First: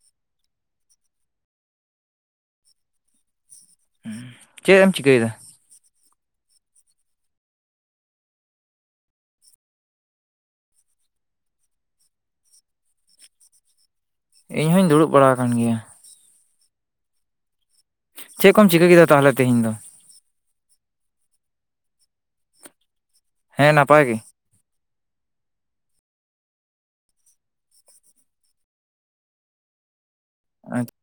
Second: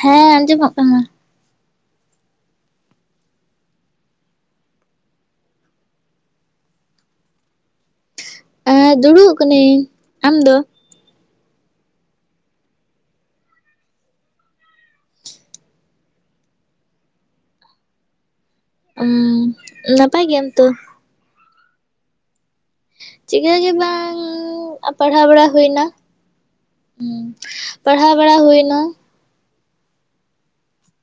ᱦᱮᱸ ᱟᱸᱡᱚᱢᱚᱜ ᱠᱟᱱᱟ᱾ ᱩᱸ ᱪᱮᱜ ᱮᱢ ᱪᱤᱠᱟᱹᱭᱮᱫᱟ? ᱮᱸ ᱫᱩᱲᱩᱵ ᱠᱟᱱᱤᱧ, ᱟᱢ ᱫᱚ? ᱤᱧ ᱦᱚᱸᱧ ᱫᱩᱲᱩᱵ ᱵᱟᱲᱟ ᱟᱠᱟᱱ ᱜᱮᱭᱟ, ᱪᱮᱫ ᱠᱚᱢ ᱪᱟᱠᱟᱹᱼᱼ ᱩᱸ ᱞᱟᱯᱟᱭ ᱜᱮᱭᱟᱢ ᱛᱚ? ᱪᱤᱠᱟᱹ ᱜᱮ ᱦᱮᱸ ᱱᱟᱯᱟᱭ ᱵᱟᱸᱝᱻ ᱟᱯᱼᱼ ᱯᱟᱲᱦᱟᱣ ᱵᱟᱲᱟ ᱦᱩᱭᱮᱱᱟ ᱦᱩᱸ ᱯᱟᱲᱦᱟᱣ ᱵᱟᱲᱟ ᱦᱩᱭᱮᱱᱟ, ᱟᱪᱪᱼᱼ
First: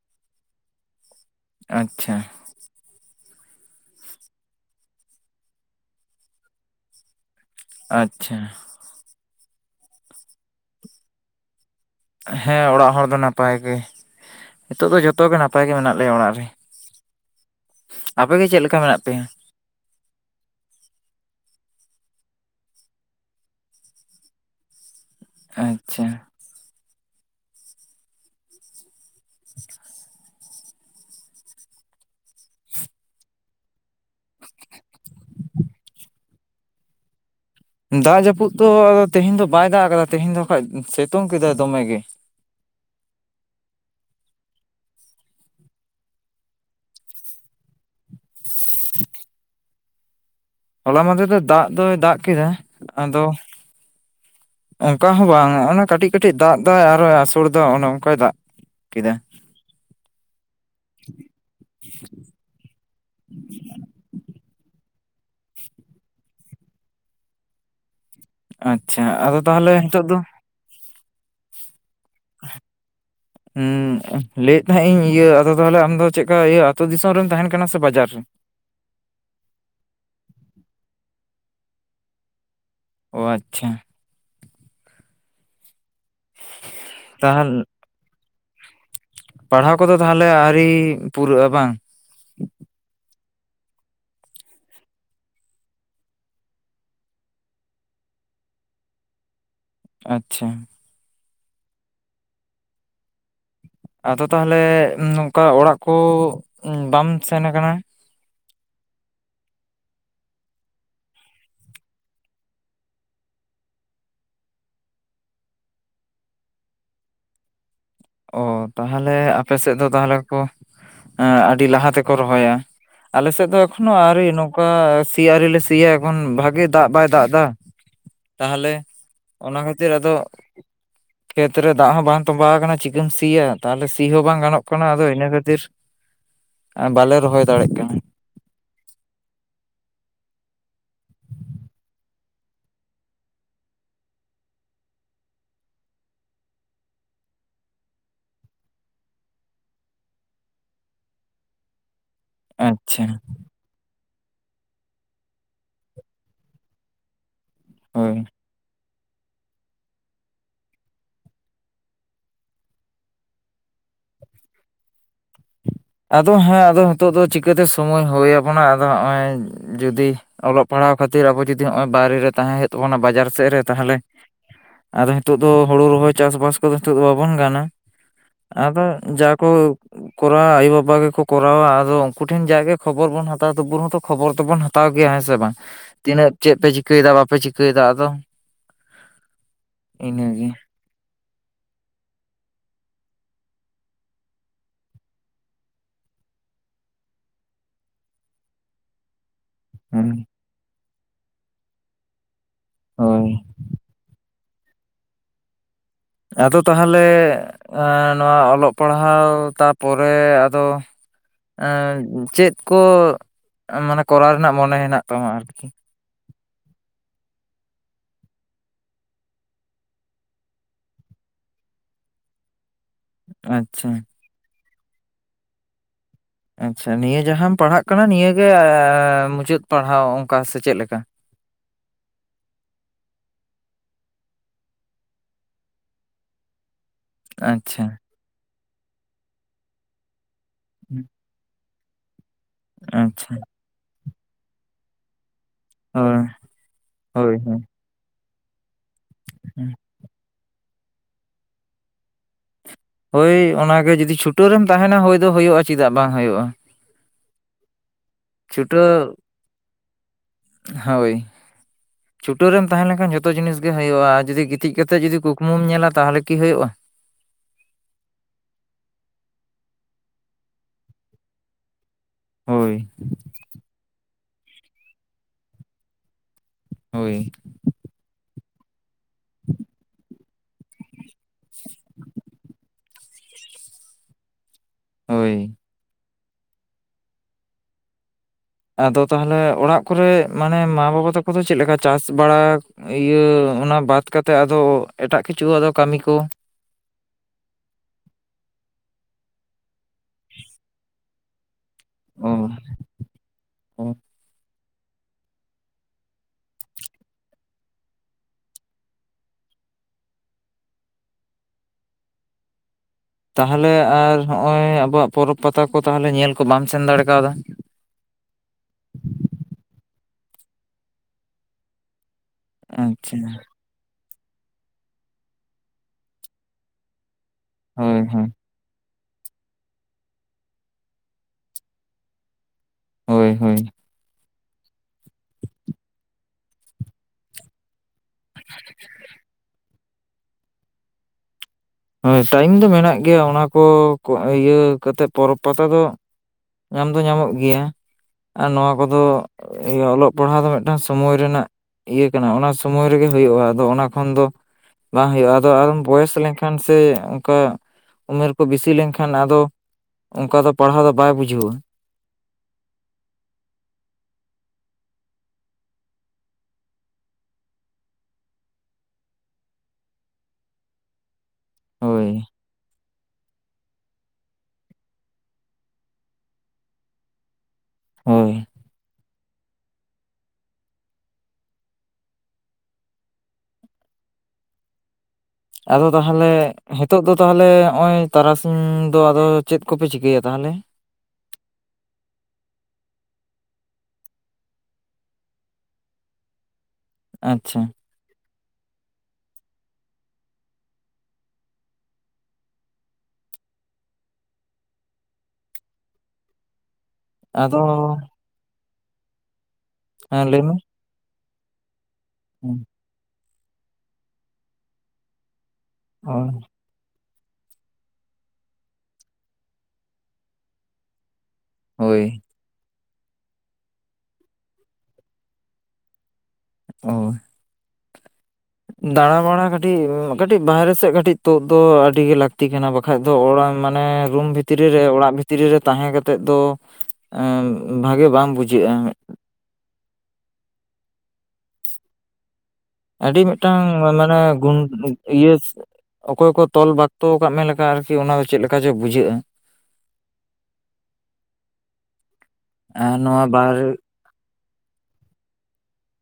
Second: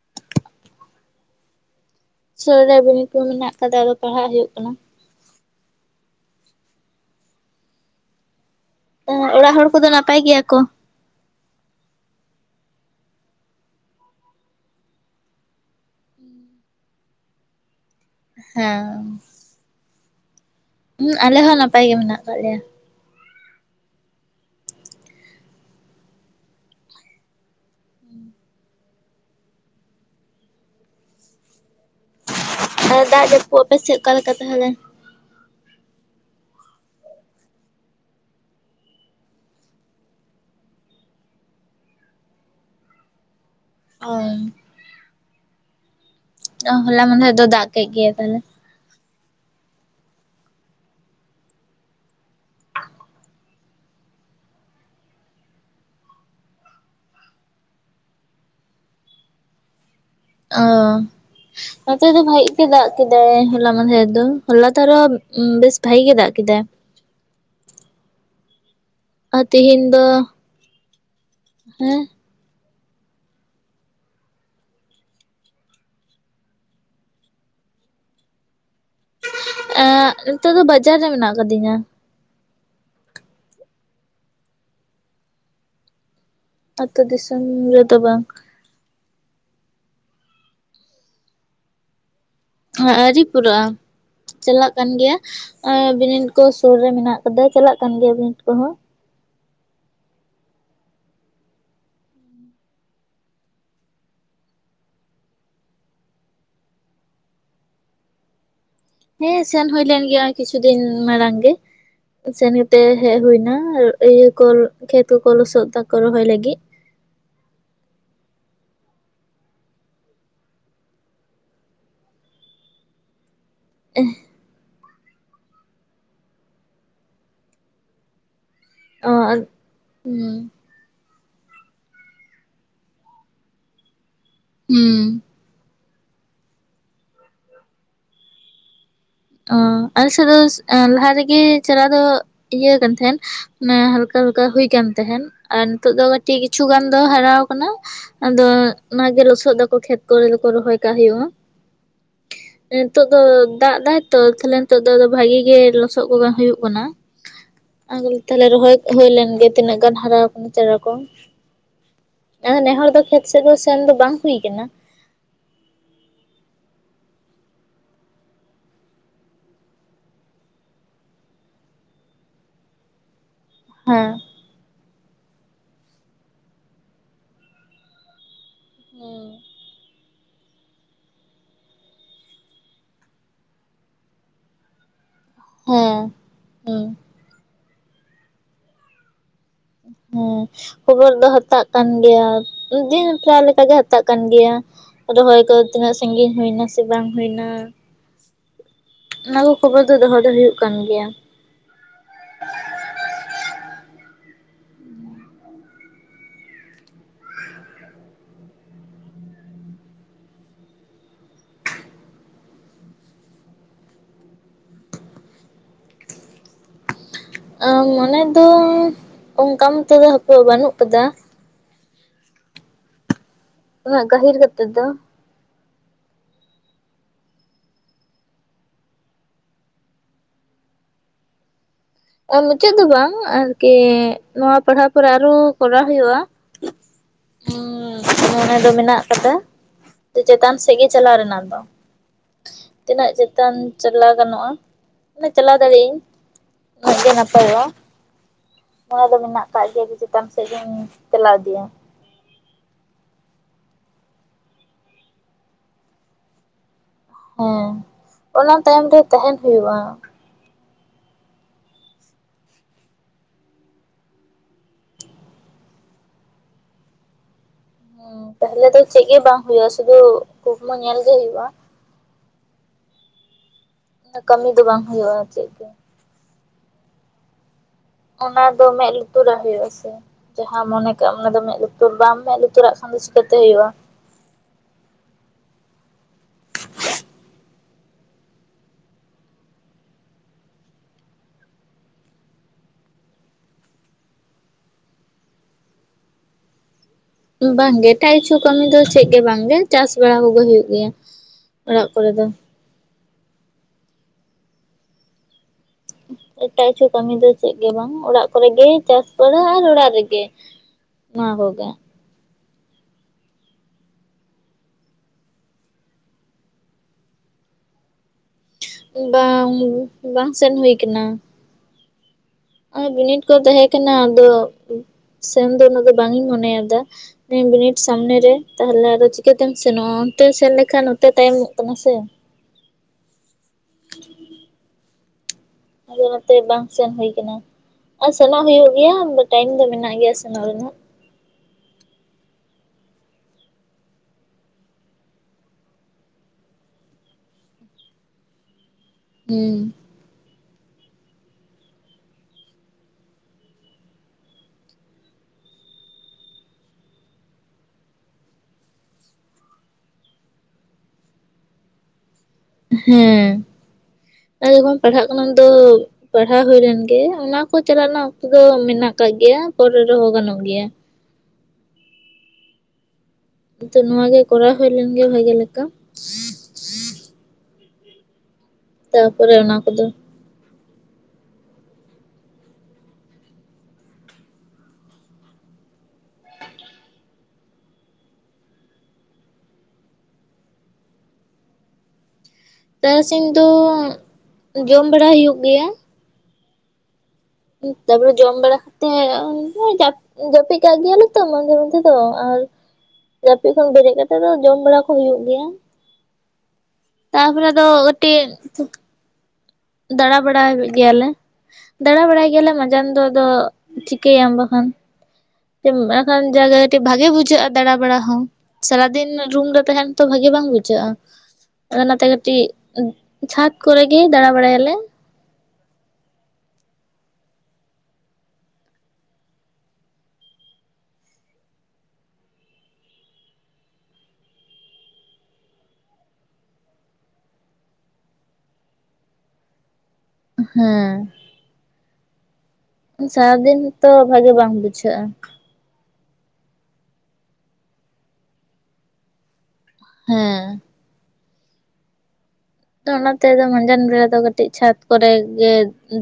ᱟᱪᱪᱷᱟ ᱥᱳᱨ ᱨᱮ ᱵᱤᱱᱤᱰ ᱠᱚᱸ ᱢᱮᱱᱟᱜ ᱠᱟᱫᱟ ᱟᱫᱚ ᱯᱟᱲᱦᱟᱜ ᱦᱩᱭᱩᱜ ᱠᱟᱱᱟ᱾ ᱟᱪᱪᱷᱟ ᱚᱸ ᱚᱲᱟᱜ ᱦᱚᱲ ᱠᱚᱫᱚ ᱱᱟᱯᱟᱭ ᱜᱮᱭᱟ ᱠᱚ? ᱦᱮᱸ ᱚᱲᱟᱜ ᱦᱚᱲ ᱫᱚ ᱱᱟᱯᱟᱭ ᱜᱮ ᱱᱤᱛᱚᱜ ᱫᱚ ᱡᱚᱛᱚᱜᱮ ᱱᱟᱯᱟᱭ ᱜᱮ ᱢᱮᱱᱟᱜ ᱞᱮᱭᱟ ᱚᱲᱟᱜ ᱨᱮ᱾ ᱟᱯᱮ ᱜᱮ ᱪᱮᱫ ᱞᱮᱠᱟ ᱦᱮᱸ ᱢᱮᱱᱟᱜ ᱯᱮᱭᱟ? ᱦᱩᱸ ᱟᱞᱮ ᱦᱚᱸ ᱱᱟᱯᱟᱭ ᱜᱮ ᱢᱮᱱᱟᱜ ᱠᱟᱜ ᱞᱮᱭᱟ᱾ ᱟᱪᱪᱷᱟ [inaudible] ᱟᱨ ᱫᱟᱜ ᱡᱟᱹᱯᱩᱫ ᱟᱯᱮ ᱥᱮᱫ ᱚᱠᱟ ᱞᱮᱠᱟ ᱛᱟᱦᱚᱞᱮ᱾ ᱫᱟᱜ ᱡᱟᱹᱯᱩᱫ ᱫᱚ ᱟᱫᱚ ᱛᱮᱦᱮᱧ ᱫᱚ ᱵᱟᱭ ᱫᱟᱜ ᱟᱠᱟᱫᱟ, ᱛᱮᱦᱮᱧ ᱫᱚ ᱠᱷᱟᱡ ᱥᱮᱛᱩᱝ ᱠᱮᱫᱟᱭ ᱫᱚᱢᱮ ᱜᱮ᱾ ᱦᱚᱭ [unintelligible] ᱦᱚᱞᱟ ᱢᱟᱱᱫᱷᱮᱨ ᱫᱚ ᱫᱟᱜ ᱠᱮᱜ ᱜᱮᱭᱟᱭ ᱛᱟᱦᱚᱞᱮ᱾ [inaudible] ᱦᱚᱞᱟ ᱢᱟᱸᱫᱷᱮᱨ ᱫᱚ ᱫᱟᱜ ᱫᱚᱭ ᱫᱟᱜ ᱠᱮᱫᱟ, ᱟᱫᱚ ᱚᱱᱠᱟ ᱦᱚᱸ ᱵᱟᱝ ᱚᱱᱟ ᱠᱟᱹᱴᱤᱡ ᱠᱟᱹᱴᱤᱡ ᱫᱟᱜ ᱫᱟᱭ ᱟᱨᱦᱚᱭ ᱟᱥᱟᱲ ᱫᱟ ᱚᱱᱮ ᱚᱱᱠᱟᱭ ᱫᱟᱜ ᱠᱮᱫᱟ᱾ ᱚ ᱱᱚᱛᱮ ᱫᱚ ᱵᱷᱟᱜᱤ ᱜᱮᱭ ᱫᱟᱜ ᱠᱮᱫᱟᱭ, ᱦᱚᱞᱟ ᱢᱟᱸᱫᱷᱮᱨ ᱨᱮ ᱫᱚ ᱦᱚᱞᱟ ᱫᱚ ᱟᱨᱚ ᱵᱮᱥ ᱵᱷᱟᱜᱤ ᱜᱮᱭ ᱫᱟᱜ ᱠᱮᱫᱟᱭ᱾ ᱟᱪᱪᱷᱟ, ᱟᱫᱚ ᱟᱨ ᱛᱟᱦᱚᱞᱮ ᱛᱤᱦᱤᱧ ᱱᱤᱛᱚᱜ ᱫᱚ ᱦᱮᱸ [inaudible] ᱦᱮᱸ ᱞᱟᱹᱭᱮᱫ ᱛᱟᱦᱮᱸᱱᱤᱧ ᱤᱭᱟᱹ ᱟᱫᱚ ᱛᱟᱦᱚᱞᱮ ᱟᱢᱫᱚ ᱪᱮᱫᱠᱟ ᱤᱭᱟᱹ ᱟᱹᱛᱳ ᱫᱤᱥᱚᱢ ᱨᱮᱢ ᱛᱟᱦᱮᱸᱱ ᱠᱟᱱᱟ ᱥᱮ ᱵᱟᱡᱟᱨ ᱨᱮ? ᱮᱸᱜ ᱱᱤᱛᱳᱜ ᱫᱚ ᱵᱟᱡᱟᱨ ᱨᱮ ᱢᱮᱱᱟᱜ ᱠᱟᱫᱤᱧᱟ᱾ ᱚ ᱟᱪᱪᱷᱟ ᱟᱹᱛᱳ ᱫᱤᱥᱚᱢ ᱛᱟᱦᱚᱞᱮ ᱨᱮᱫᱚ ᱵᱟᱝ᱾ ᱯᱟᱲᱦᱟᱣ ᱠᱚᱫᱚ ᱛᱟᱦᱚᱞᱮ ᱟᱹᱣᱨᱤ ᱯᱩᱨᱟᱹᱜᱼᱟ ᱵᱟᱝ? ᱦᱮᱸ ᱟᱹᱣᱨᱤ ᱯᱩᱨᱟ. ᱜᱼᱟ᱾ ᱪᱟᱞᱟᱜ ᱠᱟᱱ ᱜᱮᱭᱟ ᱵᱤᱱᱤᱰ ᱠᱚ ᱥᱩᱨ ᱨᱮ ᱢᱮᱱᱟᱜ ᱟᱠᱟᱫᱟ, ᱪᱟᱞᱟᱜ ᱠᱟᱱ ᱜᱮᱭᱟ ᱵᱤᱱᱤᱰ ᱠᱚᱦᱚᱸ᱾ ᱟᱪᱪᱷᱟ ᱟᱫᱚ ᱛᱟᱦᱚᱞᱮ ᱱᱚᱝᱠᱟ ᱚᱲᱟᱜ ᱠᱚ ᱵᱟᱢ ᱥᱮᱱ ᱟᱠᱟᱱᱟ? ᱦᱮᱸ ᱥᱮᱱ ᱦᱩᱭ ᱞᱮᱱ ᱜᱮᱭᱟ ᱠᱤᱪᱷᱩ ᱫᱤᱱ ᱢᱟᱲᱟᱝ ᱜᱮ᱾ ᱥᱮᱱ ᱠᱟᱛᱮ ᱦᱮᱡ ᱦᱩᱭᱱᱟ ᱟᱨ ᱤᱭᱟᱹ ᱠᱚ ᱠᱷᱮᱛ ᱠᱚ ᱠᱚ ᱞᱚᱥᱚᱫ ᱮᱫᱟᱠᱚ ᱨᱚᱦᱚᱭ ᱞᱟᱹᱜᱤᱫ᱾ ᱚ ᱛᱟᱦᱚᱞᱮ ᱟᱯᱮ ᱥᱮᱫ ᱫᱚ ᱛᱟᱦᱚᱞᱮ ᱠᱚ ᱟᱹᱰᱤ ᱞᱟᱦᱟ ᱛᱮᱠᱚ ᱨᱚᱦᱚᱭᱟ ᱟᱞᱮ ᱥᱮᱫ ᱫᱚ ᱮᱠᱷᱚᱱᱳ ᱟᱣᱨᱤ᱾ ᱚᱱᱠᱟ ᱥᱤ ᱟᱹᱣᱨᱤ ᱞᱮ ᱥᱤᱭᱟ ᱮᱠᱷᱚᱱ ᱵᱷᱟᱜᱮ ᱫᱟᱜ ᱵᱟᱭ ᱫᱟᱜ ᱮᱫᱟ ᱛᱟᱦᱚᱞᱮ, ᱚ ᱦᱩᱸ ᱚᱱᱟ ᱠᱷᱟᱹᱛᱤᱨ ᱟᱫᱚ ᱠᱷᱮᱛ ᱨᱮ ᱫᱟᱜ ᱦᱚᱸ ᱵᱟᱝ ᱛᱚᱸᱵᱟᱣ ᱠᱟᱱᱟ ᱪᱤᱠᱟᱹᱢ ᱥᱤᱭᱟ, ᱛᱟᱦᱚᱞᱮ ᱥᱤ ᱦᱚᱸ ᱵᱟᱝ ᱜᱟᱱᱚᱜ ᱠᱟᱱᱟ ᱟᱫᱚ ᱦᱩᱸ ᱤᱱᱟᱹ ᱠᱷᱟᱹᱛᱤᱨ ᱵᱟᱞᱮ ᱨᱚᱦᱚᱭ ᱫᱟᱲᱮᱜ ᱠᱟᱱᱟ᱾ ᱚ ᱟᱞᱮ ᱥᱮᱫ ᱫᱚ ᱞᱟᱦᱟ ᱨᱮᱜᱮ ᱪᱟᱨᱟ ᱫᱚ ᱤᱭᱟᱹ ᱠᱟᱱ ᱛᱟᱦᱮᱫ᱾ ᱦᱟᱞᱠᱟ ᱦᱟᱞᱠᱟ ᱦᱳᱭ ᱠᱟᱱ ᱛᱟᱦᱮᱸᱱ ᱟᱨ ᱱᱤᱛᱚᱜ ᱫᱚ ᱠᱟᱹᱴᱤᱡ ᱠᱤᱪᱷᱩ ᱜᱟᱱ ᱫᱚ ᱦᱟᱨᱟᱣ ᱠᱟᱱᱟ᱾ ᱟᱫᱚ ᱚᱱᱟ ᱜᱮ ᱞᱚᱥᱚᱫ ᱫᱟᱠᱚ ᱠᱷᱮᱛ ᱠᱚᱨᱮ ᱫᱚᱠᱚ ᱨᱚᱦᱚᱭ ᱠᱟᱜ ᱦᱩᱭᱩᱜᱼᱟ᱾ ᱟᱪᱪᱷᱟ ᱱᱤᱛᱳᱜ ᱫᱚ ᱫᱟᱜ ᱮᱫᱟᱭ᱾ ᱛᱚ ᱛᱟᱦᱚᱞᱮ ᱱᱤᱛᱚᱜ ᱫᱚ ᱵᱷᱟᱜᱤ ᱜᱮ ᱞᱚᱥᱚᱫ ᱠᱚ ᱵᱟᱝ ᱦᱩᱭᱩᱜ ᱠᱟᱱᱟ, ᱟᱫᱚ ᱦᱳᱭ ᱛᱟᱦᱚᱞᱮ ᱨᱚᱦᱚᱭ ᱦᱩᱭ ᱞᱮᱱ ᱜᱮ ᱛᱤᱱᱟᱹᱜ ᱜᱟᱱ ᱦᱟᱨᱟ ᱟᱠᱟᱱᱟ ᱪᱟᱨᱟ ᱠᱚ᱾ ᱱᱮᱦᱚᱲ ᱫᱚ ᱠᱷᱮᱛ ᱥᱮᱫ ᱫᱚ ᱥᱮᱱ ᱫᱚ ᱵᱟᱝ ᱦᱩᱭ ᱠᱟᱱᱟ᱾ ᱟᱫᱚ ᱦᱮᱸ ᱟᱫᱚ ᱦᱤᱛᱚᱜ ᱫᱚ ᱪᱤᱠᱟᱹᱛᱮ ᱥᱚᱢᱚᱭ ᱦᱳᱭ ᱟᱵᱚᱱᱟ ᱟᱫᱚ ᱦᱚᱸᱜᱼᱚᱭ ᱡᱩᱫᱤ ᱚᱞᱚᱜ ᱯᱟᱲᱦᱟᱣ ᱠᱷᱟᱹᱛᱤᱨ ᱟᱵᱚ ᱡᱩᱫᱤ ᱱᱚᱜᱼᱚᱭ ᱵᱟᱭᱨᱮ ᱨᱮ ᱛᱟᱦᱮᱸ ᱦᱩᱭᱩᱜ ᱛᱟᱵᱚᱱᱟ ᱵᱟᱡᱟᱨ ᱥᱮᱫ ᱨᱮ ᱛᱟᱦᱚᱞᱮ, ᱦᱮᱸ ᱟᱫᱚ ᱦᱤᱛᱚᱜ ᱫᱚ ᱦᱩᱲᱩ ᱨᱚᱦᱚᱭ ᱪᱟᱥᱵᱟᱥ ᱠᱚᱫᱚ ᱦᱤᱛᱚᱜ ᱫᱚ ᱵᱟᱵᱚᱱ ᱜᱟᱱᱟ᱾ ᱟᱫᱚ ᱡᱟ ᱠᱚ ᱠᱚᱨᱟᱣᱟ ᱟᱭᱳ ᱵᱟᱵᱟ᱾ ᱵᱟᱵᱟ ᱜᱮᱠᱚ ᱠᱚᱨᱟᱣᱟ ᱟᱫᱚ ᱩᱱᱠᱩ ᱴᱷᱮᱱ ᱡᱟ ᱜᱮ ᱠᱷᱚᱵᱚᱨ ᱵᱚᱱ ᱦᱟᱛᱟᱣ ᱛᱚᱵᱩ ᱦᱚᱸ ᱛᱚ ᱠᱷᱚᱵᱚᱨ ᱫᱚᱵᱚᱱ ᱦᱟᱛᱟᱣ ᱜᱮᱭᱟ ᱦᱮᱸ ᱥᱮ ᱵᱟᱝ᱾ ᱦᱮᱸ ᱛᱤᱱᱟᱹᱜ ᱪᱮᱫ ᱯᱮ ᱦᱮᱸ ᱪᱤᱠᱟᱹᱭᱫᱟ ᱵᱟᱯᱮ ᱪᱤᱠᱟᱹᱭᱫᱟ ᱟᱫᱚ᱾ ᱦᱩᱸ ᱤᱱᱟᱹᱜᱮ ᱠᱷᱚᱵᱚᱨ ᱫᱚ ᱦᱟᱛᱟᱜ ᱠᱟᱱ ᱜᱮᱭᱟ ᱫᱤᱱ ᱯᱨᱟᱭ ᱞᱮᱠᱟ ᱜᱮ ᱦᱟᱛᱟᱜ ᱠᱟᱱ ᱜᱮᱭᱟ᱾ ᱨᱚᱦᱚᱭ ᱠᱚ ᱛᱤᱱᱟᱹᱜ ᱥᱟᱺᱜᱤᱧ ᱦᱩᱭᱱᱟ ᱥᱮ ᱵᱟᱝ ᱦᱩᱭᱱᱟ ᱚᱱᱟ ᱠᱚ᱾ ᱠᱷᱚᱵᱚᱨ ᱫᱚ ᱦᱮᱸ ᱫᱚᱦᱚ ᱫᱚ ᱦᱩᱭᱩᱜ ᱠᱟᱱ ᱜᱮᱭᱟ᱾ ᱦᱳᱭ ᱟᱫᱚ ᱛᱟᱦᱚᱞᱮ ᱱᱚᱣᱟ ᱚᱞᱚᱜ ᱯᱟᱲᱦᱟᱣ ᱛᱟᱯᱚᱨᱮ ᱟᱫᱚ᱾ ᱮᱸ ᱪᱮᱫ ᱠᱚ ᱢᱟᱱᱮ ᱠᱚᱨᱟᱣ ᱨᱮᱱᱟᱜ ᱢᱚᱱᱮ ᱦᱮᱱᱟᱜ ᱛᱟᱢᱟ ᱟᱨᱠᱤ᱾ ᱮᱸ ᱢᱚᱱᱮ ᱫᱚ ᱚᱱᱠᱟ ᱢᱚᱛᱚ ᱦᱟᱯᱮ ᱵᱟᱹᱱᱩᱜ ᱠᱟᱫᱟ᱾ ᱟᱪᱪᱷᱟ ᱩᱱᱟ. ᱜ ᱜᱟᱦᱤᱨ ᱠᱟᱛᱮᱜ ᱫᱚ᱾ ᱟᱪᱪᱷᱟ ᱱᱤᱭᱟᱹ ᱡᱟᱸᱦᱟᱢ ᱯᱟᱲᱦᱟᱜ ᱠᱟᱱᱟ ᱱᱤᱭᱟᱹᱜᱮ ᱢᱩᱪᱟᱹᱫ ᱯᱟᱲᱦᱟᱣ ᱚᱱᱠᱟ ᱥᱮ ᱪᱮᱫᱞ ᱞᱮᱠᱟ᱾ ᱢᱩᱪᱟᱹᱫ ᱫᱚ ᱵᱟᱝ ᱟᱨᱠᱤ ᱱᱚᱣᱟ ᱯᱟᱲᱦᱟᱣ ᱯᱚᱨᱮ ᱟᱨᱚ ᱠᱚᱨᱟᱣ ᱦᱩᱭᱩᱜᱼᱟ᱾ ᱟᱪᱪᱷᱟ ᱢᱚᱱᱮ ᱫᱚ ᱢᱮᱱᱟᱜ ᱠᱟᱫᱟ ᱪᱮᱸᱛᱟᱱ ᱥᱮᱫ ᱜᱮ ᱪᱟᱞᱟᱣ ᱨᱮᱱᱟᱜ ᱫᱚ᱾ ᱛᱤᱱᱟᱹᱜ ᱟᱪᱪᱷᱟ ᱪᱮᱛᱟᱱ ᱪᱟᱞᱟᱣ ᱜᱟᱱᱚᱜᱼᱟ ᱢᱟᱱᱮ ᱪᱟᱞᱟᱣ ᱫᱟᱲᱮᱤᱧ᱾ ᱦᱩᱸ ᱩᱱᱟ. ᱜ ᱜᱮ ᱱᱟᱯᱟᱭᱚᱜᱼᱟ᱾ ᱢᱚᱱᱮ ᱫᱚ ᱢᱮᱱᱟᱜ ᱠᱟᱫ ᱜᱮᱭᱟ ᱪᱮᱸᱛᱟᱱ ᱥᱮᱫ ᱜᱤᱧ ᱪᱟᱞᱟᱣ ᱤᱫᱤᱭᱟ᱾ ᱦᱳᱭ ᱚᱱᱟᱜᱮ ᱡᱩᱫᱤ ᱪᱷᱩᱴᱟᱹᱣ ᱨᱮᱢ ᱛᱟᱸᱦᱮᱱᱟ ᱦᱳᱭ ᱫᱚ ᱦᱳᱭᱳᱜᱼᱟ ᱪᱮᱫᱟᱜ ᱵᱟᱝ ᱦᱩᱭᱩᱜᱼᱟ᱾ ᱦᱮᱸ ᱚᱱᱟ ᱛᱟᱭᱚᱢ ᱛᱮ ᱪᱷᱩᱴᱟᱹᱣ ᱛᱟᱸᱦᱮᱱ ᱦᱩᱭᱩᱜᱼᱟ᱾ ᱦᱳᱭ ᱪᱷᱩᱴᱟᱹ ᱨᱮᱢ ᱛᱟᱦᱮᱸ ᱞᱮᱱᱠᱷᱟᱱ ᱡᱚᱛᱚ ᱡᱤᱱᱤᱥ ᱜᱮ ᱦᱩᱭᱩᱜᱼᱟ, ᱟᱨ ᱡᱩᱫᱤ ᱜᱤᱛᱤᱡ ᱠᱟᱛᱮ ᱡᱩᱫᱤ ᱠᱩᱠᱢᱩᱢ ᱧᱮᱞᱟ ᱛᱟᱦᱚᱞᱮ ᱠᱤ ᱦᱩᱭᱩᱜᱼᱟ᱾ ᱛᱟᱦᱞᱮ ᱫᱚ ᱪᱮᱫ ᱜᱮ ᱵᱟᱝ ᱦᱳᱭᱳᱜᱼᱟ ᱥᱩᱫᱩ ᱠᱩᱠᱢᱚ ᱧᱮᱞ ᱜᱮ ᱦᱳᱭᱳᱜᱼᱟ᱾ ᱦᱳᱭ ᱠᱟᱹᱢᱤ ᱫᱚ ᱵᱟᱝ ᱦᱩᱭᱩᱜᱼᱟ ᱪᱮᱫ ᱜᱮ᱾ ᱦᱳᱭ ᱚᱱᱟ ᱫᱚ ᱢᱮᱸᱫ ᱞᱩᱛᱩᱨᱟᱜ ᱦᱩᱭᱩᱜᱼᱟ ᱥᱮ ᱡᱟᱸᱦᱟ ᱢᱚᱱᱮ ᱟᱜ ᱚᱱᱟ ᱫᱚ ᱢᱮᱫ ᱞᱩᱛᱩᱨ ᱵᱟᱝ ᱢᱮᱫ ᱞᱩᱛᱩᱨᱟᱜ ᱠᱷᱟᱱ ᱫᱚ ᱪᱤᱠᱟᱹᱛᱮ ᱦᱩᱭᱩᱜᱼᱟ᱾ ᱦᱳᱭ ᱟᱫᱚ ᱛᱟᱦᱚᱞᱮ ᱚᱲᱟᱜ ᱠᱚᱨᱮ ᱢᱟᱱᱮ ᱢᱟ ᱵᱟᱵᱟ ᱛᱟᱠᱚ ᱫᱚ ᱪᱮᱫ ᱞᱮᱠᱟ ᱪᱟᱥ ᱵᱟᱲᱟ᱾ ᱤᱭᱟᱹ ᱚᱱᱟ ᱵᱟᱫ ᱠᱟ ᱠᱟᱛᱮᱫ ᱟᱫᱚ ᱮᱴᱟᱜ ᱠᱤᱪᱷᱩ ᱟᱫᱚ ᱠᱟᱹᱢᱤ ᱠᱚ᱾ ᱵᱟᱝᱜᱮ ᱮᱴᱟᱜ ᱠᱤᱪᱷᱩ ᱠᱟᱹᱢᱤ ᱫᱚ ᱪᱮᱫ ᱜᱮ ᱵᱟᱝᱜᱮ ᱪᱟᱥ ᱵᱟᱲᱟ ᱠᱚᱜᱮ ᱦᱩᱭᱩᱜ ᱜᱮᱭᱟ᱾ ᱚᱲᱟᱜ ᱠᱚᱨᱮ ᱫᱚ ᱚᱸ ᱚ ᱮᱴᱟᱜ ᱠᱤᱪᱷᱩ ᱠᱟᱹᱢᱤ ᱫᱚ ᱪᱮᱫ ᱜᱮ ᱵᱟᱝ ᱚᱲᱟᱜ ᱠᱚᱨᱮᱜᱮ ᱪᱟᱥ ᱠᱚᱫᱚ ᱟᱨ ᱚᱲᱟᱜ ᱨᱮᱜᱮ᱾ ᱚᱱᱟ ᱠᱚᱜᱮ ᱛᱟᱦᱚᱞᱮ ᱟᱨ ᱦᱚᱜᱼᱚᱭ ᱟᱵᱚᱣᱟᱜ ᱯᱚᱨᱚᱵᱽ ᱯᱟᱛᱟ ᱠᱚ ᱛᱟᱦᱚᱞᱮ ᱧᱮᱞ ᱠᱚ ᱵᱟᱢ ᱥᱮᱱ ᱫᱟᱲᱮ ᱠᱟᱣᱫᱟ᱾ ᱵᱟᱝ ᱵᱟᱝ ᱥᱮᱱ ᱦᱩᱭ ᱠᱟᱱᱟ᱾ ᱚᱸ ᱟᱪᱪᱷᱟ ᱵᱤᱱᱤᱰ ᱠᱚ ᱛᱟᱸᱦᱮ ᱠᱟᱱᱟ ᱟᱫᱚ ᱥᱮᱱ ᱫᱚ ᱩᱱᱟᱹᱜ ᱫᱚ ᱵᱟᱝ ᱤᱧ ᱢᱚᱱᱮ ᱟᱫᱟᱜᱼᱟ᱾ ᱢᱮᱫᱟᱧ ᱵᱤᱱᱤᱰ ᱦᱳᱭ ᱥᱟᱢᱱᱮ ᱦᱳᱭ ᱨᱮ ᱛᱟᱦᱚᱞᱮ ᱟᱫᱚ ᱪᱤᱠᱟᱹᱛᱮᱢ ᱥᱮᱱᱚᱜᱼᱟ, ᱚᱱᱛᱮᱢ ᱥᱮᱱ ᱞᱮᱠᱷᱟᱱ ᱚᱱᱛᱮ ᱛᱟᱭᱚᱢᱚᱜ ᱠᱟᱱᱟ ᱥᱮ᱾ ᱦᱳᱭ ᱦᱳᱭ ᱟᱫᱚ ᱱᱚᱛᱮ ᱵᱟᱝ ᱥᱮᱱ ᱦᱩᱭ ᱟᱠᱟᱱᱟ ᱟᱨ ᱥᱮᱱᱚᱜ ᱦᱩᱭᱩᱜ ᱜᱮᱭᱟ ᱴᱟᱭᱤᱢ ᱫᱚ ᱢᱮᱱᱟᱜ ᱜᱮᱭᱟ ᱥᱮᱱᱚᱜ ᱨᱮᱱᱟᱜ᱾ ᱦᱳᱭ ᱴᱟᱭᱤᱢ ᱫᱚ ᱢᱮᱱᱟᱜ ᱜᱮᱭᱟ ᱚᱱᱟ ᱠᱚ ᱤᱭᱟᱹ ᱠᱟᱛᱮᱫ ᱯᱚᱨᱚᱵᱽ ᱯᱟᱛᱟ ᱫᱚ᱾ ᱧᱟᱢ ᱫᱚ ᱧᱟᱢᱚᱜ ᱜᱮᱭᱟ ᱟᱨ ᱱᱚᱣᱟ ᱠᱚᱫᱚ ᱦᱮᱸ ᱚᱞᱚᱜ᱾ ᱯᱟᱲᱦᱟᱣ ᱫᱚ ᱢᱤᱫᱴᱟᱱ ᱥᱚᱢᱚᱭ ᱨᱮᱱᱟᱜ ᱤᱭᱟᱹ ᱠᱟᱱᱟ ᱚᱱᱟ ᱥᱚᱢᱚᱭ ᱨᱮᱜᱮ ᱦᱩᱭᱩᱜᱼᱟ ᱟᱫᱚ ᱚᱱᱟ ᱠᱷᱚᱱ ᱫᱚ᱾ ᱵᱟᱝ ᱦᱩᱭᱩᱜᱼᱟ ᱟᱫᱚ ᱟᱨᱦᱚᱢ ᱵᱚᱭᱮᱥ ᱞᱮᱱᱠᱷᱟᱱ ᱠᱷᱟᱱ ᱥᱮ ᱚᱱᱠᱟ ᱩᱢᱮᱨ ᱠᱚ ᱵᱤᱥᱤ ᱞᱮᱱᱠᱷᱟᱱ ᱟᱫᱚ ᱚᱱᱠᱟ ᱫᱚ ᱯᱟᱲᱦᱟᱣ ᱫᱚ ᱵᱟᱭ ᱵᱩᱡᱷᱟᱹᱣᱟ᱾ ᱦᱮᱸ ᱟᱨ ᱡᱚᱠᱦᱚᱱ ᱯᱟᱲᱦᱟᱜ ᱠᱟᱱᱟᱢ ᱫᱚ, ᱯᱟᱲᱦᱟᱣ ᱦᱩᱭ ᱞᱮᱱᱜᱮ ᱚᱱᱟ ᱠᱚ ᱪᱟᱞᱟᱜ ᱨᱮᱱᱟᱜ ᱚᱠᱛᱚ ᱫᱚ ᱢᱮᱱᱟᱜ ᱟᱠᱟᱜ ᱜᱮᱭᱟ, ᱯᱚᱨᱮ ᱨᱮᱦᱚ ᱜᱟᱱᱚᱜ ᱜᱮᱭᱟ᱾ ᱦᱳᱭ ᱱᱤᱛᱚᱜ ᱱᱚᱣᱟ ᱜᱮ ᱠᱚᱨᱟᱣ ᱦᱩᱭ ᱞᱮᱱ ᱜᱮ ᱵᱷᱟᱜᱤ ᱞᱮᱠᱟ᱾ ᱦᱳᱭ ᱛᱟᱯᱚᱨᱮ ᱚᱱᱟ ᱠᱚᱫᱚ ᱟᱫᱚ ᱛᱟᱦᱚᱞᱮ ᱱᱤᱛᱳᱜ ᱫᱚ ᱛᱟᱦᱚᱞᱮ ᱱᱚᱜᱼᱚᱭ ᱛᱟᱨᱟᱥᱤᱧ ᱫᱚ ᱟᱫᱚ ᱪᱮᱫ ᱠᱚᱯᱮ ᱪᱤᱠᱟᱹᱭᱟ ᱛᱟᱦᱚᱞᱮ? ᱛᱟᱨᱟᱥᱤᱧ ᱫᱚ ᱡᱚᱢ ᱵᱟᱲᱟ ᱦᱩᱭᱩᱜ ᱜᱮᱭᱟ᱾ ᱟᱪᱪᱷᱟ ᱛᱟᱨᱯᱚᱨ ᱡᱚᱢ ᱵᱟᱲᱟ ᱦᱟᱛᱮ ᱳ ᱡᱟᱯ ᱡᱟᱹᱯᱤᱫ ᱠᱟᱜ ᱜᱮᱭᱟᱞᱮ ᱛᱚ ᱢᱟᱡᱷᱮ ᱢᱟᱡᱷᱮ ᱫᱚ ᱟᱨ ᱡᱟᱹᱯᱤᱫ ᱠᱷᱚᱱ ᱵᱮᱨᱮᱫ ᱠᱟᱛᱮᱜ ᱫᱚ ᱡᱚᱢ ᱵᱟᱲᱟ ᱠᱚ ᱦᱩᱭᱩᱜ ᱜᱮᱭᱟ᱾ ᱛᱟᱯᱚᱨᱮ ᱟᱫᱚ ᱫᱚ ᱚᱴᱮᱱ ᱫᱟᱬᱟ ᱦᱮᱸ ᱞᱟᱹᱭ ᱵᱟᱲᱟᱭ ᱢᱮ ᱦᱩᱭ ᱜᱮᱭᱟᱞᱮ ᱫᱟᱬᱟ ᱵᱟᱲᱟᱭ ᱜᱮᱭᱟᱞᱮ ᱢᱟᱡᱟᱱ ᱫᱚ ᱟᱫᱚ ᱪᱤᱠᱟᱹᱭᱟᱢ ᱵᱟᱠᱷᱟᱱ᱾ ᱮᱠᱷᱟᱱ ᱡᱟᱜᱟ ᱵᱷᱟᱜᱮ ᱵᱩᱡᱷᱟᱹᱜᱼᱟ ᱫᱟᱬᱟᱵᱲᱟ ᱦᱚᱸ, ᱥᱟᱨᱟᱫᱤᱱ ᱨᱩᱢ ᱨᱮ ᱛᱟᱦᱮᱱ ᱛᱚ ᱵᱷᱟᱜᱤ ᱵᱟᱝ ᱵᱩᱡᱷᱟᱹᱜᱼᱟ᱾ ᱟᱫᱚ ᱦᱳᱭ ᱚᱱᱟᱛᱮ ᱠᱟᱹᱴᱤᱡ ᱪᱷᱟᱫᱽ ᱠᱚᱨᱮ ᱜᱮ ᱫᱟᱬᱟ ᱵᱟᱲᱟᱭᱟᱞᱮ᱾ ᱦᱚᱭ ᱫᱟᱬᱟ ᱵᱟᱲᱟ ᱠᱟᱹᱴᱤᱡ ᱠᱟᱹᱴᱤᱡ ᱵᱟᱦᱨᱮ ᱥᱮᱫ ᱠᱟᱹᱴᱤᱡ ᱛᱩᱫ ᱫᱚ ᱟᱹᱰᱤᱜᱮ ᱞᱟᱹᱠᱛᱤ ᱠᱟᱱᱟ᱾ ᱵᱟᱝᱠᱷᱟᱡ ᱫᱚ ᱚᱲᱟᱜ ᱢᱟᱱᱮ ᱨᱩᱢ ᱵᱷᱤᱛᱨᱤ ᱨᱮ ᱚᱲᱟᱜ ᱵᱷᱤᱛᱨᱤ ᱨᱮ ᱛᱟᱦᱮᱸ ᱠᱟᱛᱮᱫ ᱫᱚ ᱵᱷᱟᱜᱮ ᱵᱟᱝ ᱵᱩᱡᱷᱟᱹᱜᱼᱟ ᱢᱤᱫ ᱦᱮᱸ ᱟᱹᱰᱤ ᱥᱟᱨᱟᱫᱤᱱ ᱢᱤᱜᱴᱟᱝ ᱛᱚ ᱢᱟᱱᱮ ᱵᱷᱟᱜᱮ ᱵᱟᱝ ᱜᱩᱱ ᱵᱩᱡᱷᱟᱹᱜᱼᱟ ᱤᱭᱟᱹ ᱚᱠᱚᱭ ᱠᱚ ᱛᱚᱞ ᱵᱟᱠᱛᱚ ᱠᱟᱜ ᱢᱮ ᱞᱮᱠᱟ, ᱟᱨᱠᱤ ᱚᱱᱟ ᱫᱚ ᱪᱮᱜ ᱞᱮᱠᱟ ᱡᱮ ᱵᱩᱡᱷᱟᱹᱜᱼᱟ᱾ ᱦᱮᱸ ᱛᱚ ᱟᱨ ᱚᱱᱟ ᱱᱚᱣᱟ ᱛᱮᱫᱚ ᱵᱟᱨ ᱢᱟᱡᱟᱱ ᱵᱮᱲᱟ ᱫᱚ ᱠᱟᱹ ᱴᱤᱡ ᱪᱷᱟᱫ ᱠᱚᱨᱮ ᱜᱮ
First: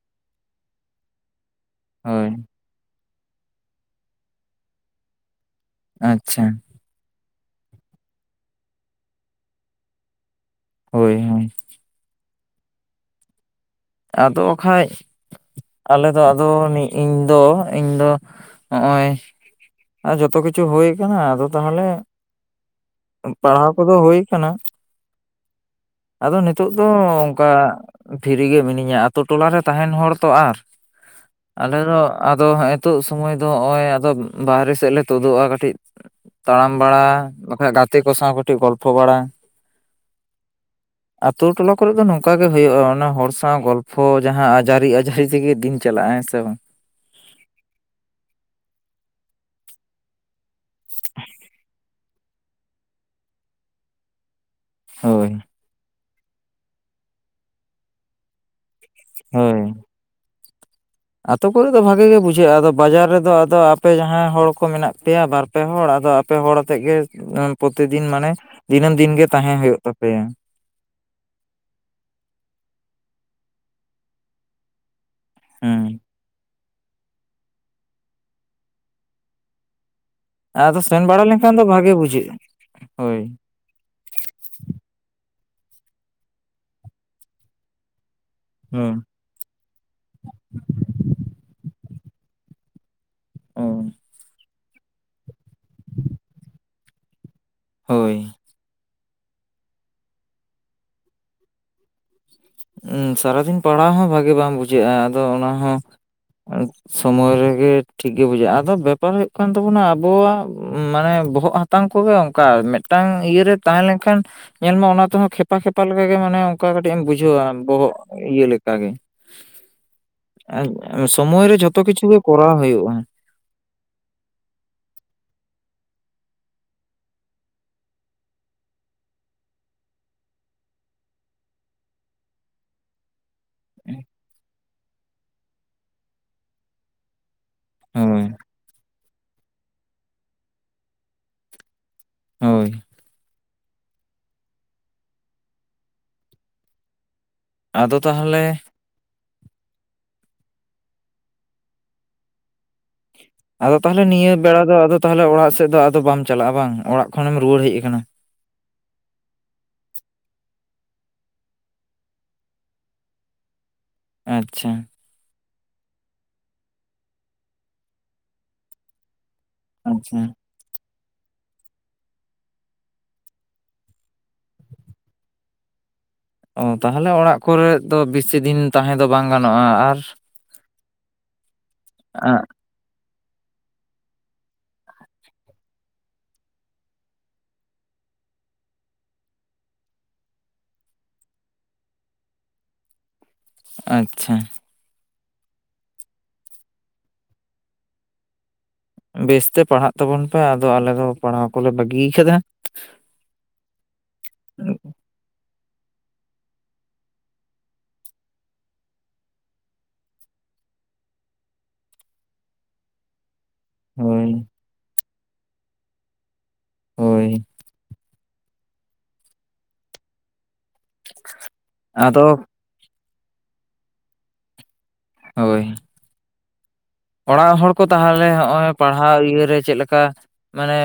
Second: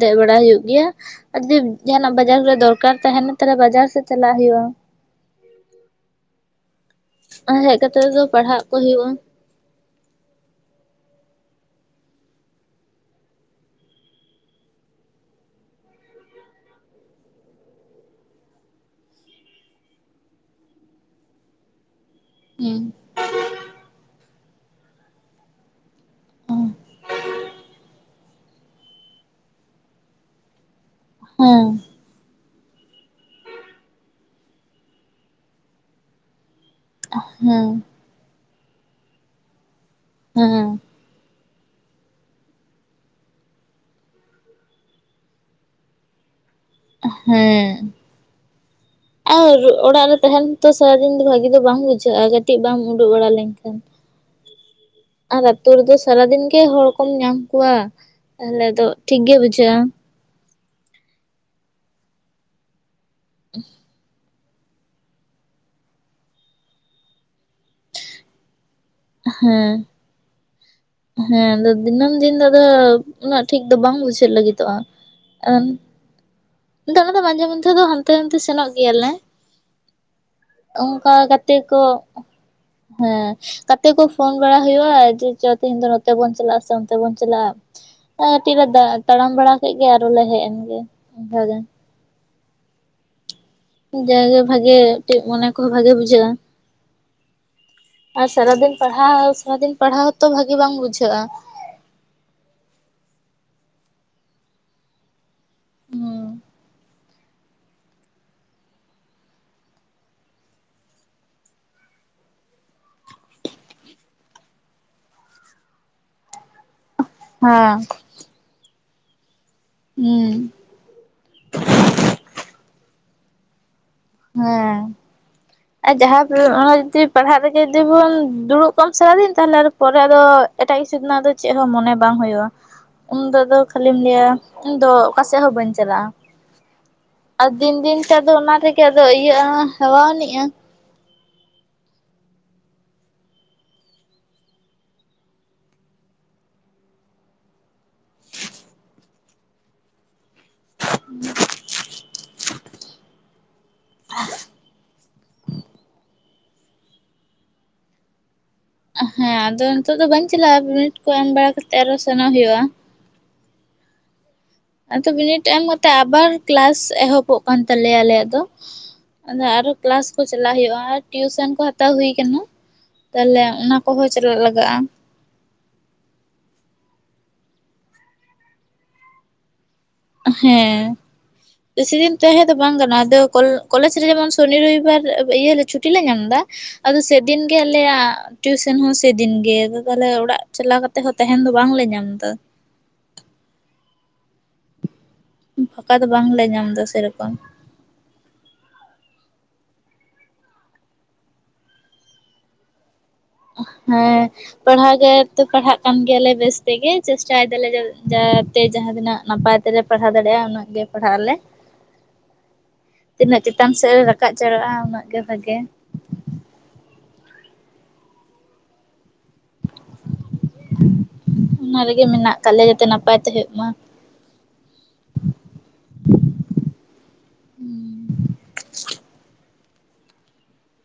ᱫᱮᱡ ᱵᱟᱲᱟ ᱦᱩᱭᱩᱜ ᱜᱮᱭᱟ ᱟᱨ ᱡᱩᱫᱤ ᱡᱟᱦᱟᱱᱟᱜ ᱦᱳᱭ ᱵᱟᱡᱟᱨ ᱨᱮ ᱫᱚᱨᱠᱟᱨ ᱛᱟᱦᱮᱱᱟ ᱛᱟᱦᱮᱞᱮ ᱵᱟᱡᱟᱨ ᱥᱮᱫ ᱪᱟᱞᱟᱜ ᱦᱩᱭᱩᱜᱼᱟ᱾ ᱟᱪᱪᱷᱟ ᱟᱨ ᱦᱮᱜ ᱠᱟᱛᱮᱜ ᱫᱚ ᱯᱟᱲᱦᱟᱜ ᱠᱚ ᱦᱩᱭᱩᱜᱼᱟ᱾ ᱦᱳᱭ ᱦᱳᱭ ᱟᱫᱚ ᱠᱟᱷᱟᱡ, ᱟᱞᱮ ᱫᱚ ᱟᱫᱚ, ᱢᱤᱜ ᱤᱧ ᱫᱚ ᱤᱧ ᱫᱚ ᱦᱚᱜᱼᱚᱭ᱾ ᱡᱚᱛᱚ ᱠᱤᱪᱷᱩ ᱦᱩᱭ ᱠᱟᱱᱟ ᱟᱫᱚ ᱛᱟᱦᱚᱸᱞᱮ ᱦᱩᱸ ᱯᱟᱲᱦᱟᱣ ᱠᱚᱫᱚ ᱦᱩᱭ ᱠᱟᱱᱟ, ᱟᱫᱚ ᱦᱮᱸ ᱱᱤᱛᱚᱜ ᱫᱚ ᱚᱝᱠᱟ ᱯᱷᱤᱨᱤ ᱜᱮ ᱢᱤᱱᱟᱹᱧᱟ᱾ ᱟᱛᱳ ᱴᱚᱞᱟ ᱨᱮ ᱛᱟᱦᱮᱱ ᱦᱚᱲ ᱛᱚ ᱟᱨ ᱟᱞᱮ ᱫᱚ ᱟᱫᱚ ᱦᱮᱜ ᱮ ᱛᱳᱜ ᱥᱚᱢᱚᱭ ᱫᱚ ᱦᱚᱜᱼᱚᱭ ᱟᱫᱚ ᱵᱟᱦᱮᱨᱮ ᱥᱮᱜ ᱞᱮ ᱛᱳᱫᱳᱜᱼᱟ ᱠᱟᱹᱴᱤᱡ᱾ ᱛᱟᱲᱟᱢ ᱵᱟᱲᱟ ᱦᱮᱸ ᱵᱟᱠᱷᱟᱡ ᱜᱟᱛᱮ ᱠᱚ ᱥᱟᱶ ᱠᱟᱹᱴᱤᱡ ᱜᱚᱞᱯᱷᱚ ᱵᱟᱲᱟ, ᱦᱮᱸ ᱟᱛᱳ ᱴᱚᱞᱟ ᱠᱚᱨᱮ ᱫᱚ ᱱᱚᱝᱠᱟ ᱜᱮ ᱦᱳᱭᱳᱜᱼᱟ᱾ ᱚᱱᱟ ᱦᱚᱲ ᱥᱟᱶ ᱜᱚᱞ ᱯᱷᱚ ᱡᱟᱦᱟᱸ ᱟᱡᱟᱨᱤ, ᱟᱡᱟᱨᱤ ᱛᱮᱜᱮ ᱫᱤᱱ ᱪᱟᱞᱟᱜᱼᱟ ᱦᱮᱸ ᱥᱮ ᱵᱟᱝ᱾ ᱦᱮᱸ [unintelligible] [inaudible] ᱟᱨ ᱚᱲᱟᱜ ᱨᱮ ᱛᱟᱦᱮᱱ ᱛᱚ ᱥᱟᱨᱟ ᱫᱤᱱ ᱫᱚ ᱵᱷᱟᱹᱜᱤ ᱫᱚ ᱵᱟᱝ ᱵᱩᱡᱷᱟᱹᱜᱼᱟ᱾ ᱠᱟᱹᱴᱤᱡ ᱵᱟᱢ ᱩᱰᱩᱠ ᱵᱟᱲᱟ ᱞᱮᱱᱠᱷᱟᱱ [unintelligible] [inaudible] ᱦᱳᱭ ᱟᱨ ᱟᱹᱛᱩ ᱨᱮ ᱫᱚ ᱥᱟᱨᱟᱫᱤᱱ ᱜᱮ ᱦᱚᱲ ᱠᱚᱢ ᱧᱟᱢ ᱠᱚᱣᱟ, ᱛᱟᱦᱚᱞᱮ ᱫᱚ ᱴᱷᱤᱠ ᱜᱮ ᱵᱩᱡᱷᱟᱹᱜᱼᱟ᱾ ᱟᱹᱛᱩ ᱠᱚᱨᱮ ᱫᱚ ᱵᱷᱟᱹᱜᱮ ᱜᱮ ᱵᱩᱡᱷᱟᱹᱜᱼᱟ᱾ ᱟᱫᱚ ᱵᱟᱡᱟᱨ ᱨᱮᱫᱚ ᱟᱫᱚ ᱟᱯᱮ ᱡᱟᱦᱟᱸᱭ ᱦᱚᱲ ᱠᱚ ᱢᱮᱱᱟᱜ ᱯᱮᱭᱟ ᱵᱟᱨ ᱯᱮ ᱦᱚᱲ ᱟᱫᱚ ᱟᱯᱮ ᱦᱚᱲ ᱟᱛᱮᱜ ᱜᱮ ᱯᱚᱛᱤᱫᱤᱱ ᱢᱟᱱᱮ ᱫᱤᱱᱟᱹᱢ ᱫᱤᱱ ᱜᱮ ᱛᱟᱦᱮᱸ ᱦᱮᱸ ᱦᱩᱭᱩᱜ ᱛᱟᱯᱮᱭᱟ᱾ ᱦᱮᱸ ᱟᱫᱚ ᱫᱤᱱᱟᱹᱢ ᱫᱤᱱ ᱫᱚ ᱟᱫᱚ ᱩᱱᱟᱹᱜ ᱴᱷᱤᱠ ᱫᱚ ᱵᱟᱝ ᱵᱩᱡᱷᱟᱹᱜ ᱞᱟᱹᱜᱤᱫᱚᱜᱼᱟ᱾ ᱟᱱ, ᱦᱮᱸ [unintelligible] ᱢᱟᱡᱷᱮ ᱢᱚᱫᱫᱷᱮ ᱫᱚ ᱦᱟᱱᱛᱮ ᱱᱟᱛᱮ ᱥᱮᱱᱚᱜ ᱜᱮᱭᱟᱞᱮ᱾ ᱟᱫᱚ ᱥᱮᱱ ᱚᱱᱠᱟ ᱵᱟᱲᱟ ᱞᱮᱱᱠᱷᱟᱱ ᱜᱟᱛᱮ ᱫᱚ ᱠᱚ, ᱵᱷᱟᱜᱮ ᱵᱩᱡᱷᱟᱹᱜᱼᱟ ᱦᱳᱭ ᱦᱮᱸ ᱜᱟᱛᱮ ᱠᱚ ᱯᱷᱳᱱ ᱵᱟᱲᱟ ᱦᱩᱭᱩᱜᱼᱟ, ᱡᱮ ᱪᱚ ᱛᱮᱦᱮᱱ ᱫᱚ ᱱᱚᱛᱮ ᱵᱚᱱ ᱪᱟᱞᱟᱜᱼᱟ ᱥᱮ ᱚᱱᱛᱮ ᱵᱚᱱ ᱪᱟᱞᱟᱜᱼᱟ, ᱟᱨ ᱠᱟᱹᱴᱤᱡ ᱞᱮ ᱦᱩᱸ ᱛᱟᱲᱟᱢ ᱵᱟᱲᱟ ᱠᱮᱜ ᱜᱮ, ᱟᱨᱚ ᱞᱮ ᱦᱮᱜ ᱮᱱ ᱜᱮ ᱚᱱᱠᱟ ᱜᱮ᱾ ᱚ ᱡᱟᱭᱜᱮ ᱵᱷᱟᱜᱮ ᱠᱟᱹᱴᱤᱡ ᱢᱚᱱᱮ ᱠᱚᱦᱚᱸ ᱵᱷᱟᱹᱜᱮ ᱵᱩᱡᱷᱟᱹᱜᱼᱟ, ᱦᱳᱭ ᱟᱨ ᱥᱟᱨᱟ ᱫᱤᱱ ᱯᱟᱲᱦᱟᱣ ᱥᱟᱨᱟ ᱫᱤᱱ ᱯᱟᱲᱦᱟᱣ ᱦᱚᱸᱛᱚ ᱵᱷᱟᱹᱜᱤ ᱵᱟᱝ ᱵᱩᱡᱷᱟᱹᱜᱼᱟ᱾ ᱥᱟᱨᱟᱫᱤᱱ ᱯᱟᱲᱦᱟᱣ ᱦᱚᱸ ᱵᱷᱟᱹᱜᱮ ᱵᱟᱝ ᱵᱩᱡᱷᱟᱹᱜᱼᱟ, ᱟᱫᱚ ᱚᱱᱟ ᱦᱚᱸ ᱦᱩᱸ ᱥᱚᱢᱳᱭ ᱨᱮᱜᱮ ᱴᱷᱤᱠ ᱜᱮ ᱵᱩᱡᱷᱟᱹᱜᱼᱟ᱾ ᱟᱫᱚ ᱵᱮᱯᱟᱨ ᱦᱩᱭᱩᱜ ᱠᱟᱱ ᱛᱟᱵᱚᱱᱟ, ᱟᱵᱚᱣᱟᱜ ᱢᱟᱱᱮ ᱵᱚᱦᱚᱜ ᱦᱟ ᱛᱟᱝ ᱠᱚᱜᱮ ᱚᱱᱠᱟ, ᱢᱮᱫᱴᱟᱝ ᱤᱭᱟᱹ ᱨᱮ ᱛᱟᱦᱮᱸ ᱞᱮᱱᱠᱷᱟᱱ ᱧᱮᱞ ᱢᱮ ᱚᱱᱟ ᱛᱮᱦᱚᱸ ᱠᱷᱮᱯᱟ ᱠᱷᱮᱯᱟ ᱞᱮᱠᱟᱜᱮ, ᱢᱟᱱᱮ ᱚᱝᱠᱟ ᱠᱟᱹᱴᱤᱡ ᱮᱢ ᱵᱩᱡᱷᱟᱹᱣᱟ᱾ ᱦᱮᱸ ᱵᱚᱦᱚᱜ ᱤᱭᱟᱹ ᱞᱮᱠᱟ ᱜᱮ᱾ ᱦᱩᱸ ᱥᱚᱢᱚᱭ ᱨᱮ ᱡᱷᱚᱛᱚ ᱠᱤᱪᱷᱩ ᱜᱮ ᱠᱚᱨᱟᱣ ᱦᱩᱭᱩᱜᱼᱟ᱾ ᱦᱮᱸ᱾ [unintelligible] [inaudible] ᱟᱨ ᱡᱟᱦᱟᱸ ᱚᱱᱟ ᱡᱩᱫᱤ ᱯᱟᱲᱦᱟᱜ ᱨᱮᱜᱮ ᱡᱩᱫᱤ ᱵᱚᱱ ᱫᱩᱲᱩᱵ ᱠᱚᱜᱟᱢ ᱥᱟᱨᱟ ᱫᱤᱱ ᱛᱟᱦᱚᱸᱞᱮ ᱟᱨᱦᱚᱸ ᱯᱚᱨᱮ ᱟᱫᱚ ᱮᱴᱟᱜ ᱠᱤᱪᱷᱩ ᱨᱮᱱᱟᱜ ᱫᱚ ᱪᱮᱜ ᱦᱚᱸ ᱢᱚᱱᱮ ᱵᱟᱝ ᱦᱳᱭᱳᱜᱼᱟ, ᱩᱱᱫᱚ ᱠᱷᱟᱹᱞᱤᱢ ᱞᱟᱹᱭᱟ ᱤᱧᱫᱚ ᱚᱠᱟ ᱥᱮᱫ ᱦᱚᱸ ᱵᱟᱹᱧ ᱪᱟᱞᱟᱜᱼᱟ᱾ ᱟᱨ ᱫᱤᱱ ᱫᱤᱱ ᱛᱮ ᱟᱫᱚ ᱦᱳᱭ ᱚᱱᱟ ᱨᱮᱜᱮ ᱟᱫᱚ ᱤᱭᱟᱹᱜᱼᱟ, ᱦᱮᱣᱟᱣᱱᱤᱜᱼᱟ᱾ ᱦᱳᱭ᱾ ᱟᱫᱚ ᱛᱟᱦᱚᱸᱞᱮ [inaudible] ᱟᱫᱚ ᱛᱟᱦᱚᱞᱮ ᱱᱤᱭᱟᱹ ᱵᱮᱲᱟ ᱫᱚ ᱟᱫᱚ ᱛᱟᱦᱚᱸᱞᱮ ᱚᱲᱟᱜ ᱥᱮᱜ ᱫᱚ ᱟᱫᱚ ᱵᱟᱢ ᱪᱟᱞᱟᱜᱼᱟ, ᱵᱟᱝ ᱚᱲᱟᱜ ᱠᱷᱚᱱᱮᱢ ᱨᱩᱣᱟᱹᱲ ᱦᱮᱡ ᱟᱠᱟᱱᱟ᱾ ᱦᱮᱸ ᱟᱫᱚ ᱱᱤᱛᱚᱜ ᱫᱚ ᱵᱟᱹᱧ ᱪᱟᱞᱟᱜᱼᱟ, ᱵᱤᱱᱤᱰ ᱠᱚ ᱮᱢ ᱵᱟᱲᱟ ᱠᱟᱛᱮᱫ ᱟᱨ ᱦᱚᱸ ᱥᱮᱱᱚᱜ ᱦᱩᱭᱩᱜᱼᱟ᱾ ᱟᱪᱪᱷᱟ᱾ ᱟᱫᱚ ᱵᱤᱱᱤᱰ ᱮᱢ ᱠᱟᱛᱮ ᱟᱵᱟᱨ ᱠᱞᱟᱥ ᱮᱦᱚᱵᱚᱜ ᱠᱟᱱ ᱛᱟᱞᱮᱭᱟ, ᱟᱞᱮᱭᱟᱜ ᱫᱚ᱾ ᱟᱫᱚ ᱟᱨ ᱦᱚᱸ ᱠᱞᱟᱥ ᱟᱪᱪᱷᱟ ᱠᱚ ᱪᱟᱞᱟᱜ ᱦᱩᱭᱩᱜᱼᱟ᱾ ᱴᱤᱭᱩᱥᱮᱱ ᱠᱚ ᱦᱟᱛᱟᱣ ᱦᱩᱭ ᱟᱠᱟᱱᱟ᱾ ᱛᱟᱦᱚᱞᱮ ᱚᱱᱟ ᱠᱚ ᱦᱚᱸ ᱪᱟᱞᱟᱜ ᱦᱩᱭᱩᱜ ᱼᱟ᱾ ᱚ ᱛᱟᱦᱚᱞᱮ ᱚᱲᱟᱜ ᱠᱚᱨᱮ ᱫᱚ ᱵᱮᱥᱤ ᱫᱤᱱ ᱛᱟᱦᱮᱸ ᱫᱚ ᱵᱟᱝ ᱜᱟᱱᱚᱜᱼᱟ, ᱟᱨ ᱦᱮᱸᱻ, ᱵᱮᱥᱤ ᱫᱤᱱ ᱛᱟᱦᱮᱸ ᱫᱚ ᱵᱟᱝ ᱜᱟᱱᱚᱜᱼᱟ᱾ ᱟᱫᱚ ᱠᱚᱞᱮᱡᱽ ᱨᱮ ᱡᱮᱢᱚᱱ ᱥᱚᱱᱤ ᱨᱚᱵᱤᱵᱟᱨ ᱤᱭᱟᱹ ᱪᱷᱩᱴᱤ ᱞᱮ ᱧᱟᱢ ᱮᱫᱟ ᱟᱫᱚ ᱥᱮ ᱫᱤᱱ ᱜᱮ ᱟᱞᱮᱭᱟᱜ ᱴᱤᱭᱩᱥᱮᱱ ᱦᱚᱸ ᱥᱮ ᱫᱤᱱ ᱜᱮ᱾ ᱛᱟᱦᱚᱞᱮ ᱚᱲᱟᱜ ᱪᱟᱞᱟᱣ ᱠᱟᱛᱮᱫ ᱦᱚᱸ ᱛᱟᱦᱮᱱ ᱫᱚ ᱵᱟᱝ ᱞᱮ ᱧᱟᱢ ᱮᱫᱟ᱾ ᱟᱪᱪᱷᱟ᱾ ᱯᱷᱟᱠᱟ ᱫᱚ ᱵᱟᱝ ᱞᱮ ᱧᱟᱢ ᱮᱫᱟ ᱥᱮ ᱨᱚᱠᱚᱢ᱾ ᱵᱮᱥ ᱛᱮ ᱯᱟᱲᱦᱟᱜ ᱛᱟᱵᱚᱱ ᱯᱮ? ᱟᱫᱚ ᱟᱞᱮ ᱫᱚ ᱯᱟᱲᱦᱟᱣ ᱠᱚ ᱞᱮ ᱵᱟᱹᱜᱤ ᱟᱠᱟᱫᱟ᱾ ᱦᱮᱸ ᱯᱟᱲᱦᱟᱣ ᱜᱮ ᱛᱚ ᱯᱟᱲᱦᱟᱜ ᱠᱟᱱ ᱜᱮᱭᱟ ᱞᱮ ᱵᱮᱥ ᱛᱮ ᱜᱮ᱾ ᱪᱮᱥᱴᱟ ᱮᱫᱟ ᱞᱮ ᱡᱟᱛᱮ ᱡᱟᱦᱟᱸ ᱛᱤᱱᱟᱹᱜ ᱱᱟᱯᱟᱭ [unintelligible] ᱯᱟᱲᱦᱟᱣ ᱫᱟᱲᱮᱭᱟᱜᱼᱟ ᱩᱱᱟᱹᱜ ᱜᱮ ᱯᱟᱲᱦᱟᱜ ᱟᱞᱮ᱾ [inaudible] ᱛᱤᱱᱟᱹᱜ ᱪᱮᱛᱟᱱ ᱥᱮᱫ ᱨᱟᱠᱟᱵ ᱦᱳᱭ ᱪᱟᱞᱟᱜᱼᱟ ᱩᱱᱟᱹᱜ ᱜᱮ ᱵᱷᱟᱜᱮ ᱦᱚᱭ ᱚᱱᱟ ᱨᱮᱜᱮ ᱢᱮᱱᱟᱜ ᱟᱫᱚ ᱠᱟᱜ ᱞᱮᱭᱟ ᱡᱟᱛᱮ ᱱᱟᱯᱟᱭ ᱛᱮ ᱦᱩᱭᱩᱜ ᱢᱟ᱾ ᱦᱚᱭ ᱚᱲᱟᱜ ᱦᱚᱲ ᱠᱚ ᱛᱟᱦᱚᱞᱮ ᱱᱚᱜᱼᱚᱭ ᱯᱟᱲᱦᱟᱣ ᱤᱭᱟᱹ ᱨᱮ ᱪᱮᱜ ᱞᱮᱠᱟ ᱢᱟᱱᱮ,